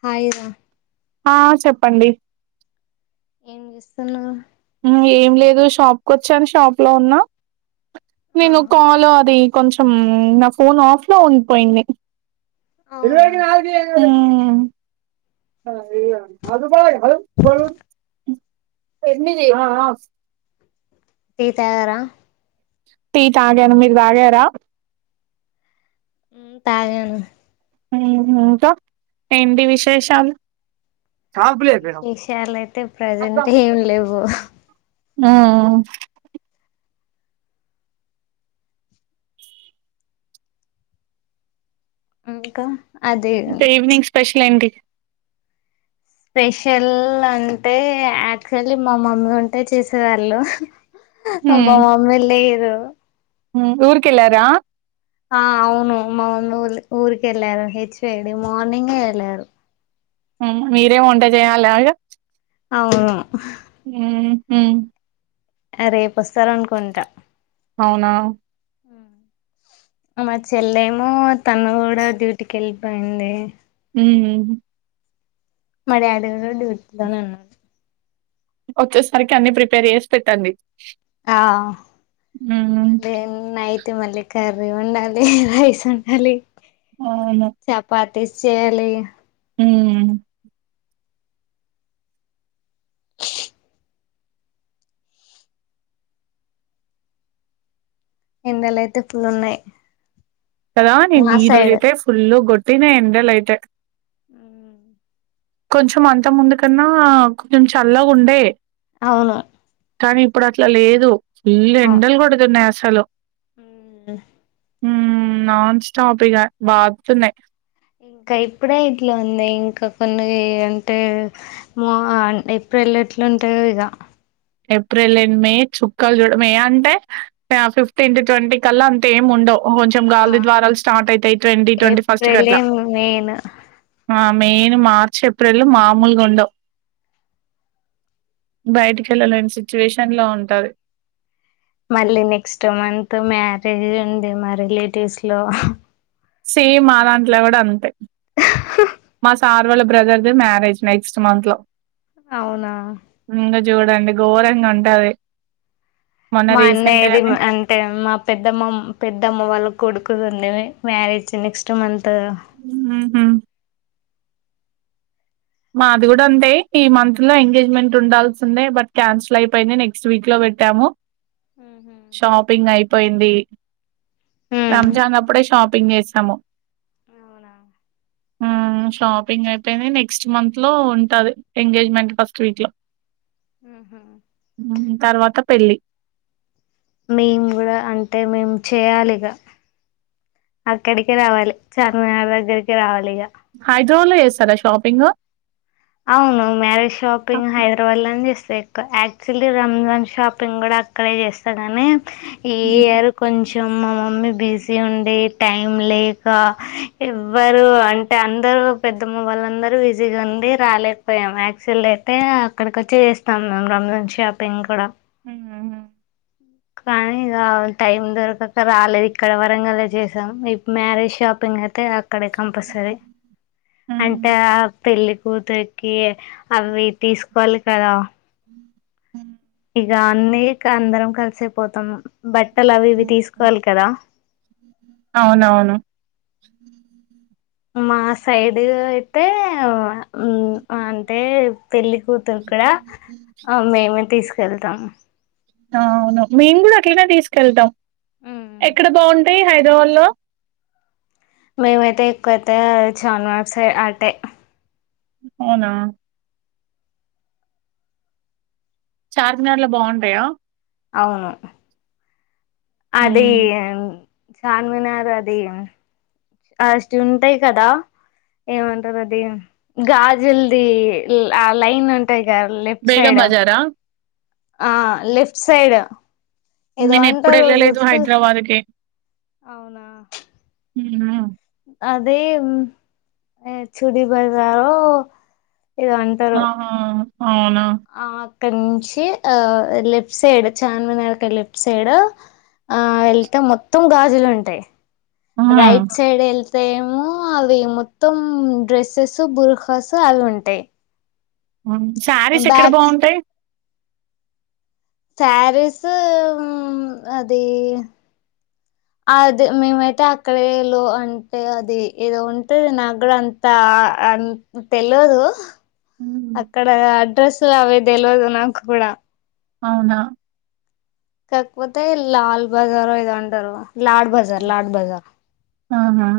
Hi రా ఆ చెప్పండి ఏం చేస్తున్నావ్ ఏం లేదు షాప్ కు వచ్చాను షాప్ లో ఉన్నా నేను ఆహా కాల్ అది కొంచెం నా ఫోన్ ఆఫ్ లో ఉండిపోయింది అవునా ఉమ్ [unintelligible] ఎనిమిది టీ తాగారా టీ తాగను మీరు తాగార తాగాను ఉహూ ఇంకా ఏంటి విశేషాలు కాల్పులేపేడం. విషయాలయితే ప్రజెంట్ ఏం లేవు ఉమ్ ఇంకా అది ఇంకా ఈవినింగ్ స్పెషల్ ఏంటి స్పెషల్ అంటే యాక్చుల్లీ మా మమ్మీ ఉంటే చేసేవాళ్ళు మా మమ్మీ లేదు మ్మ్ ఊర్కెళ్లారా ఆ అవును మామమ్మీ వొళ్ళు ఊరికేళ్ళారు హెచ్ వై డి మార్నింగే ఎళ్ళారు మ్మ్ మీరే వంట చేయాలా ఇగ అవు మ్మ్ హ్మ్ ఆ రేపోస్తారనుకుంటా అవునా మా చెల్లేమో తను కూడా డ్యూటీకేళ్ళిపోయింది మ్మ్ మ డాడీకూడా డ్యూటీలోనే ఉన్నడు వచ్చేసరికి అన్ని ప్రిపేర్ చేసి పెట్టండి ఆ హ్మ్. మళ్ళీ నై ట్ మళ్ళీ కర్రీ వండాలి రైస్ వండాలి అవును టేస్ట్ చేయాలి హ్మ్ ఎండలైతే ఫులు ఉన్నాయ్ కదా నెను ఈరోజైతే ఫుల్ గొట్టిన ఎండలైతే మ్మ్ కొంచం అంతముందు కన్నా కొంచెం చల్లగా ఉండే అవును కానీ ఇప్పుడు అట్లా లేదు ఫుల్ ఎండలు కొడుతున్నాయి అసలు హ్మ్ మ్మ్ నాన్ స్టాపిగా బాద్తున్నయ్ ఇంకా ఇప్పుడే ఇట్లుంది ఇంకా కొన్ని అంటే మ ఏ ప్రిల్ లో ఎట్లుంటాయో ఇగ ఏప్రిల్ అండ్ మే చుక్కాలు చూడు మే అంటే ఫిఫ్టీన్ టు ట్వంటీ కల్లా అంత ఏం ఉండవ్ కొంచెం ఆ గాల్ధీ ద్వారాలు స్టార్ట్ అయితాయ్ ట్వంటీ ట్వంటీ ఫస్ట్ ఏప్రిలే కట్లా మెయిన్ ఆ మేయిన్ మార్చ్ ఏప్రిల్ మామూలుగుండావ్ బయటికి ఎళ్ళలేని సిచ్యువేషన్ లో ఉంటది మళ్ళీ నెక్స్ట్ మంత్ మ్యారేజ్ ఉంది మా రిలేటివ్స్లో సేమ్ మా దాంట్లో కూడా అంతే మా సార్ వాళ బ్రదర్‌ది మరేజ్ నెక్స్ట్ మంత్లో అవునా చూడండి ఘోరంగా ఉంటది మొన్న మా రీసెంట్ అన్నయ్యది గానే అంటే మా పెద్దమ్మ పెద్దమ్మ వాళ్ళ కొడుకుదుంది మ్యరేజ్ నెక్స్ట్ మం మ్మ్ హ్మ్ మాది కూడా అంతే ఈ మంత్ లో ఎంగేజ్మెంట్ ఉండాల్సిందే బట్ క్యాన్సిల్ అయిపోయింది నెక్స్ట్ వీక్ లో పెట్టాము ఉహు షాపింగ్ అయిపోయింది రంజాన్ అప్పుడే షాపింగ్ చేసాము అవునా ఉమ్ షాపింగ్ అయిపోయింది నెక్స్ట్ మంత్లో ఉంటది ఎంగేజ్మెంట్ ఫస్ట్ వీక్లో ఉహు మ్మ్ తర్వాత పెళ్ళి మేమ్ కూడా అంటే మేము చేయాలి ఇగ అక్కడికే రావాలి చార్మినార్ దగ్గరికే రావాలి ఇగ హైదరాబాద్ లో చేస్తారా షాపింగ్ అవును మ్యారేజ్ షాపింగ్ హైదరాబాద్ లోని చేస్తా సో ఎక్కువ యాక్చువల్లీ రంజాన్ షాపింగ్ కూడా అక్కడే చేస్తా నీ హ్మ్ ఈయరు కొంచం మా మమ్మీ బిజీ ఉండే టైం లేక ఎవ్వరు అంటే అందరు పెద్దమ్మ వాళ్ళందరూ విజిగా ఉండి రాలేకపోయాము యాక్సిల్ అయితే అక్కడికి వచ్చి చేస్తాం మేము రంజాన్ షాపింగ్ కూడా ఉమ్ హు హు కానీ ఇగ టైం దొరకక ఇక్కడ వరంగలా చేసాం ఇ మ్యారేజ్ షాపింగ్ అయితే అక్కడే కంపల్సరీ హ్మ్ అంటే ఆ పెళ్లి కూతుకి అవి తీసుకోవాలి కదా అ [unintelligible] అన్ని అందరం కలిసపోతాము బట్టలు అవి ఇవి హ్మ్ తీసుకోవాలి కదా అవునవును మా సైడ్ అయితే అంటే పెళ్లి కూతురు క మేమే తీసుకెళ్తాం అవును మేము కూడ అట్లేనే తీసుకెళ్తం ఎక్కడ బావుంటయి హైదరాబాద్ లో మేమైతే ఎక్కువైతే చాన్వ సే అటే అవునా చార్మినార్ లో బావుంటయా అవును అదీ ఉమ్. చార్మినార్ అదీ ఆస్ట్ ఉంటయి కదా ఏమంటరు అదీ గాజుల్దీ ల్ ఆ లైన్ ఉంటయ్ య లెఫ్ట్ బేగం సైడ్ బజారా ఆ లెఫ్ట్ సైడ్ ఏదో నేను ఎప్పుడు ఉంటది వెళ్ళలేదు గుర్తు హైదరాబాద్ కి అవునా ఉన్నా అదే ఉమ్ చుడి బజారో ఏదో అంటారు అహా అవునా అక్కడ నుంచి ఆ లెఫ్ట్ సైడ్ చార్మినార్ కు లెఫ్ట్ సైడ్ ఆ ఎళ్తె మొత్తం గాజులు ఉంటయి ఉమ్. రైట్ సైడ్ ఎల్ తేమో అవి మొత్తం డ్రెస్సెస్ బుర్ఖాస్ అవి ఉంటయ్ ఊహ్ శారీస్ ఎక్కడ బావుంటయ్ సారీస్ ఉమ్ అదీ అది మేమైతే అక్కడే ఎలో అంటే అది ఏదో ఉంటది నాకు గుడా అంతా అంత్ తెలివదూ ఉమ్. అక్కడ అడ్రస్ అవే తెలివదు నాకు గుడా అవునా కాక్ పోతే లాల్ బజారు ఏదో అంటరు లాడ్ బజార్ లాడ్ బజార్ ఆహా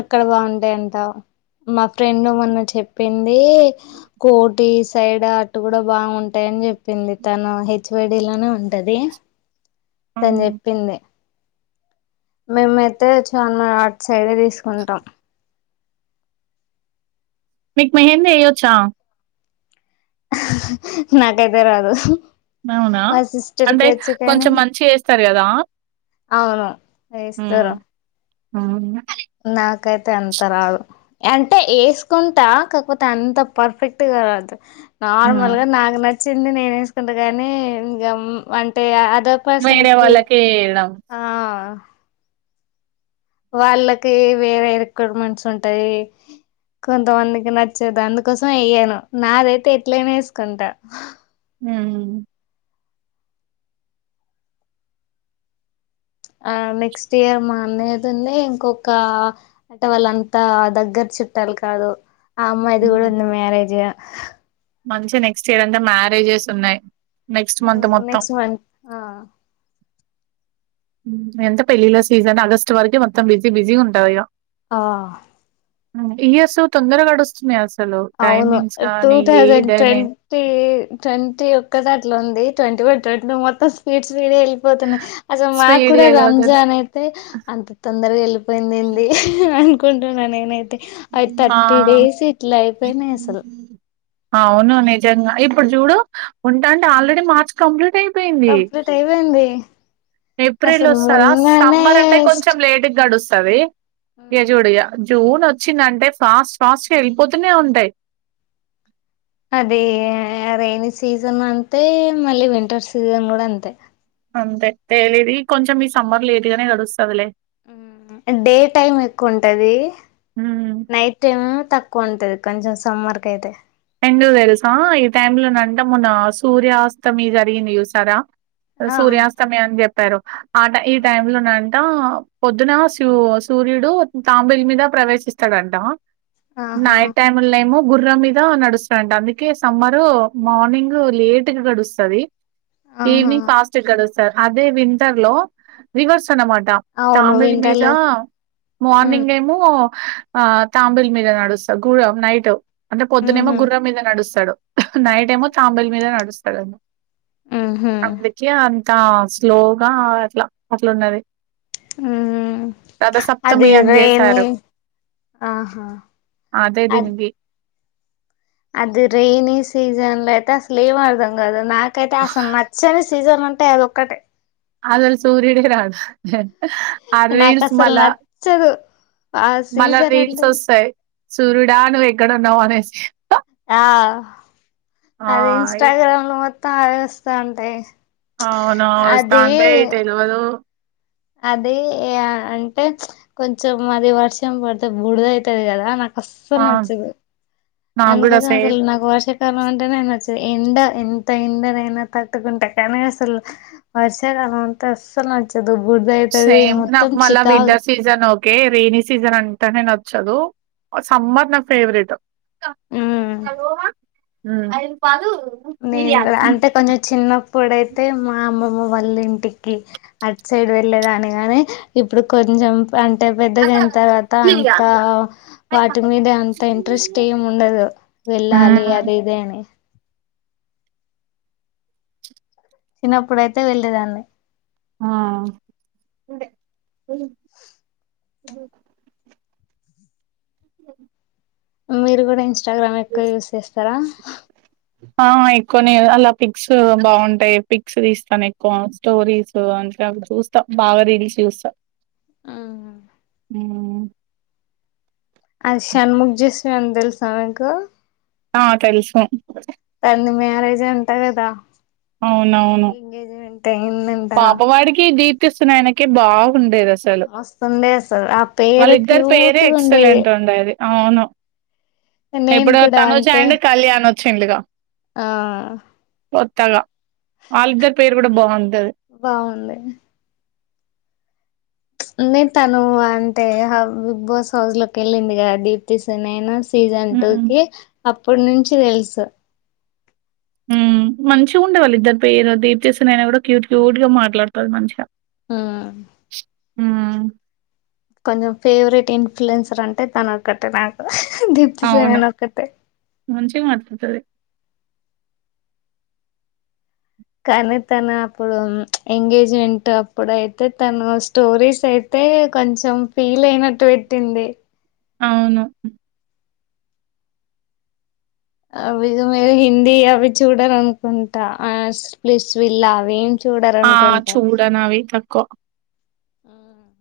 అక్కడ బావుంటయంటా మా ఫ్రెండ్ మొన్న చెప్పిం దీ కోటి సైడా అటు గుడా బాగుంటయని జెప్పింది తను [unintelligible] ఉంటదీ తను ఉమ్. చెప్పింది మేమైతే చార్మ ఆట్ సైడే దీసుకుంటాం మీకు మెహెంద ఎయ్యొచ్చా అహ్హహ్హ హ్ నాకైతే రాదు ఉహ్హు అవునా అంటే కానీ కొంచెం మంచిగ ఏస్తరు గదా అవును ఏస్తరు అవున నాకైతే అంత రాదు. అంటే ఏసుకుంటా కాకపోత అంత పర్ఫెక్ట్ రాదు. నార్మల్ ఉమ్. గ నాకు నచ్చింది నేను ఏసుకుంట గనీ, ఇగ అంటే అ దర్ వేరే పర్సన్కీ వాళ్ళకి వేయడం ఆ వాళ్ళకీ వేరే రిక్రూట్మెంట్స్ ఉంటయి కొంతమందికి నచ్చదు అందుకోసం ఎయ్యను. నాదైతే ఎట్లైనా ఏసుకుంట. ఊమ్ ఆ నెక్స్ట్ ఇయర్ మా అన్నయ్య దుంది ఇంకొక ఆంటె వాళ్ళంతా దగ్గరి చుట్టాలు కాదు ఆ అమ్మాయిది గుడా ఉంది మ్యారేజూ మంచిగా నెక్స్ట్ ఇయర్ అంటె మ్యారేజెస్ ఉన్నయ్ నెక్స్ట్ మంత్ మొత్తం నెక్స్ట్ మంత్ ఆ ఉహ్ ఎంత పెళ్ళీల సీజన్ ఆగస్ట్ వరకు మొత్తం బిజీ బిజీ గా ఉంటది ఇగ ఆ ఉ ఇయర్స్ తొందర గడుస్తున్నాయి అసల్ అవును టూ థౌజండ్ ట్వంటీ ట్వంటీ ఒక్కటట్లుంది ట్వంటీ వన్ ట్వంటీ మొం స్పీడ్స్ మీద వెళ్ళిపోతున్నాయి అసలు మాకు స్పీడ్ కూడా గా వెళ్ళిపోతది రంజన్ అయితే అంత తొందరగా వెళ్ళిపోయిందెంది అనుకుంటున్నా నేనైతే అవి ఆ థర్టీ డేస్ ఇట్లా అయిపోయినాయి అసలు అవును నిజంగా ఇప్పుడు చూడు ఉంటంటే ఆల్రెడీ మార్చి కంప్లీట్ అయి కంప్లీట్ అయిపోయింది ఏప్రిల్ అసలు వస్తుందా మొన్ననే సమ్మర్ అంటే స్ట్ కొంచెం లేటు గడుస్తుంది ఇగ జూడిగా జూన్ వచ్చిందంటే ఫాస్ట్ ఫాస్ట్ గా వెళ్ళిపోతూనే ఉంటాయి అది రైనీ సీజన్ అంతే మళ్ళీ వింటర్ సీజన్ కూడా అంతే అంతే తెేలిదు కొంచెం ఈ సమ్మర్ లేట్ గానే గడుస్తుందిలే డే టైమ్ ఎక్కువ ఉంటది హ్మ్. నైట్ టైమ్ తక్కువ ఉంటది కొంచెం సమ్మర్క్ అయితే ఎందుకు తెలుసా ఈ టై లో నంట మొన్న సూర్యాస్తమి జరిగింది చూసారా ఆ సూర్యాస్తమి అని చెప్పారు ఆట ఈ టైమ్ లో నంట అంట పొద్దున సూ సూర్యుడు తాంబేలు మీద ప్రవేశిస్తాడంట ఆహా నైట్ టైమ్ లో ఏమో గుర్రం మీద నడుస్తనంట అందుకే సమ్మరు మార్నింగ్ లేట్గా గడుస్తది ఆహా ఈవినింగ్ ఫాస్ట్ గడుస్తది అదే వింటర్ లో రివర్స్ అన్నమాట అవును తాబేలు మీద వింటర్లు ఉమ్ మార్నింగ్ ఏమో ఆ తాంబిల్ మీద నడుస్తాడు గుర నైట్ అంటే పొద్దున్న ఏమో ఉహు గుర్రం మీద నడుస్తాడు నైట్ ఏమో తాంబేలు మీద నడుస్తాడు ఉహు అందుకే అ ఇకా స్లోగా అట్లా అట్లన్నది హ అది అని రైనీ జేశారు. హ అదే అది దీనికి. అది రేనీ సీజన్ లో అయితే అసలు ఏం అర్దాం కాదు నాకైతే అసలు నచ్చని సీజన్ అంటే అది ఒక్కటే అసలు సూర్యుడే రాడు ఆ నాకు రీల్స్ అసలు మల్ల నచ్చదు ఆ మల్ల సీజన్ రీల్స్ అంటే ఒస్తాయి సూర్యుడా నువ్వు ఎక్కడ ఉన్నావు అనేసి ఆ ఆ! అది ఇన్స్టాగ్రామ్ లో మొత్తం ఆవేఒస్తా ఉంటాయి అవునవును వస్తా అది అంటే తెలువదు అది అంటే కొంచెం అది వర్షం పడితే బురద అయితది కదా నాకు ఆ! అస్సలు నచ్చది నాకు అందు గూడా కోసం సేమ్. నాకు వర్ష వర్ష కాలం అంటేనీ నచ్చది ఎండ ఎంత ఎండనైనా తట్టుకుంట కానీ అసలు వర్ష కాలం అంటే అస్సలు నచ్చదు బుర్దా అయితది సేమ్ మొత్తం నాకు మళ్ళా చికాగు winter season okay rainy season అంటానే నచ్చదు సమ్మర్ నా ఫేవరెట్ ఉమ్ ఉమ్ నేను కూడా అంటే కొంచెం చిన్నప్పుడైతే మా అమ్మమ్మమ్మ వాళ్ళ ఇంటికి అట్ సైడ్ వెళ్లేేదాన్ని గని ఇప్పుడు కొంచెం అంటే పెద్దగాయిన తర్వాత అంత వాటి మీద అంత ఇంట్రెస్ట్ ఏమి ఉండదు వెళ్ళాలి అది ఇది అని చిన్నప్పుడయితే వెళ్ళేదాన్ని ఆ బ అ మీరు కూడా ఇన్స్టాగ్రామ్ ఎక్కువ యూజ్ చేస్తారా ఆ ఎక్కువనే అలా పిక్స్ బాగుంటాయి పిక్స్ తీస్తాను ఎక్కువ స్టోరీస్ చూస్తాం బాగా రీల్స్ చూస్తాం ఆ అ అది షణ్ముఖ్ జశ్వంత్ తెలుసా మీకు? ఆ తెలుసు. వాంది మ్యారేజ్ అంటా గదా అవునవును అయిందంట పాపవాడికి దీప్తిసునైనకి బాగు ఉండేది అది అసలు మస్తుండే అసలు ఆ పేరు వాళ్ళిద్దరు పేరే క్యూట్గా ఉండేది ఎక్సలెంట్ ఉండేది అవును నేను ఇప్పుడు కూడా తనుజ అంటే అండ్ కళ్యాణ్ ఒచ్చిండుగా ఆ కొత్తగా వాళ్ళిద్దరి పేరు కూడా బాగుంటది బాగుంది అంటే తాను అంటే ఆ బిగ్ బాస్ హౌస్ లోకి వెళ్ళింది కదా దీప్తిసునైనా సీజన్ టూ హ్మ్. కి అప్పుడు నుంచి తెలుసు హ్మ్ మంచిగా ఉండే వాళ్లిదరి పేర్ అది దీప్తి సునైనా అయినా కూడా క్యూట్ క్యూట్ గా మాట్లాడుతంది మంచిగా. ఉమ్ ఉమ్ కొంచెం ఫేవరెట్ ఇన్ఫ్లున్సర్ అంటే తన ఒక్కటే నాకూడా అవును. దీప్తిసునైనా ఒక్కతే [inaudible] కానీ తను అప్పుడు ఎంగేజ్మెంట్ అప్పుడు అయితే తను స్టోరీస్ అయితే అయితే కొంచెం ఫీల్ అయినట్టు వెట్టింది అవును అవి మీరు హిందీ అవి చూడారు అనుకుంటా ఆ ప్లీస్ విల్ అవి ఆ చూడను అవి తక్కువ హ్మ్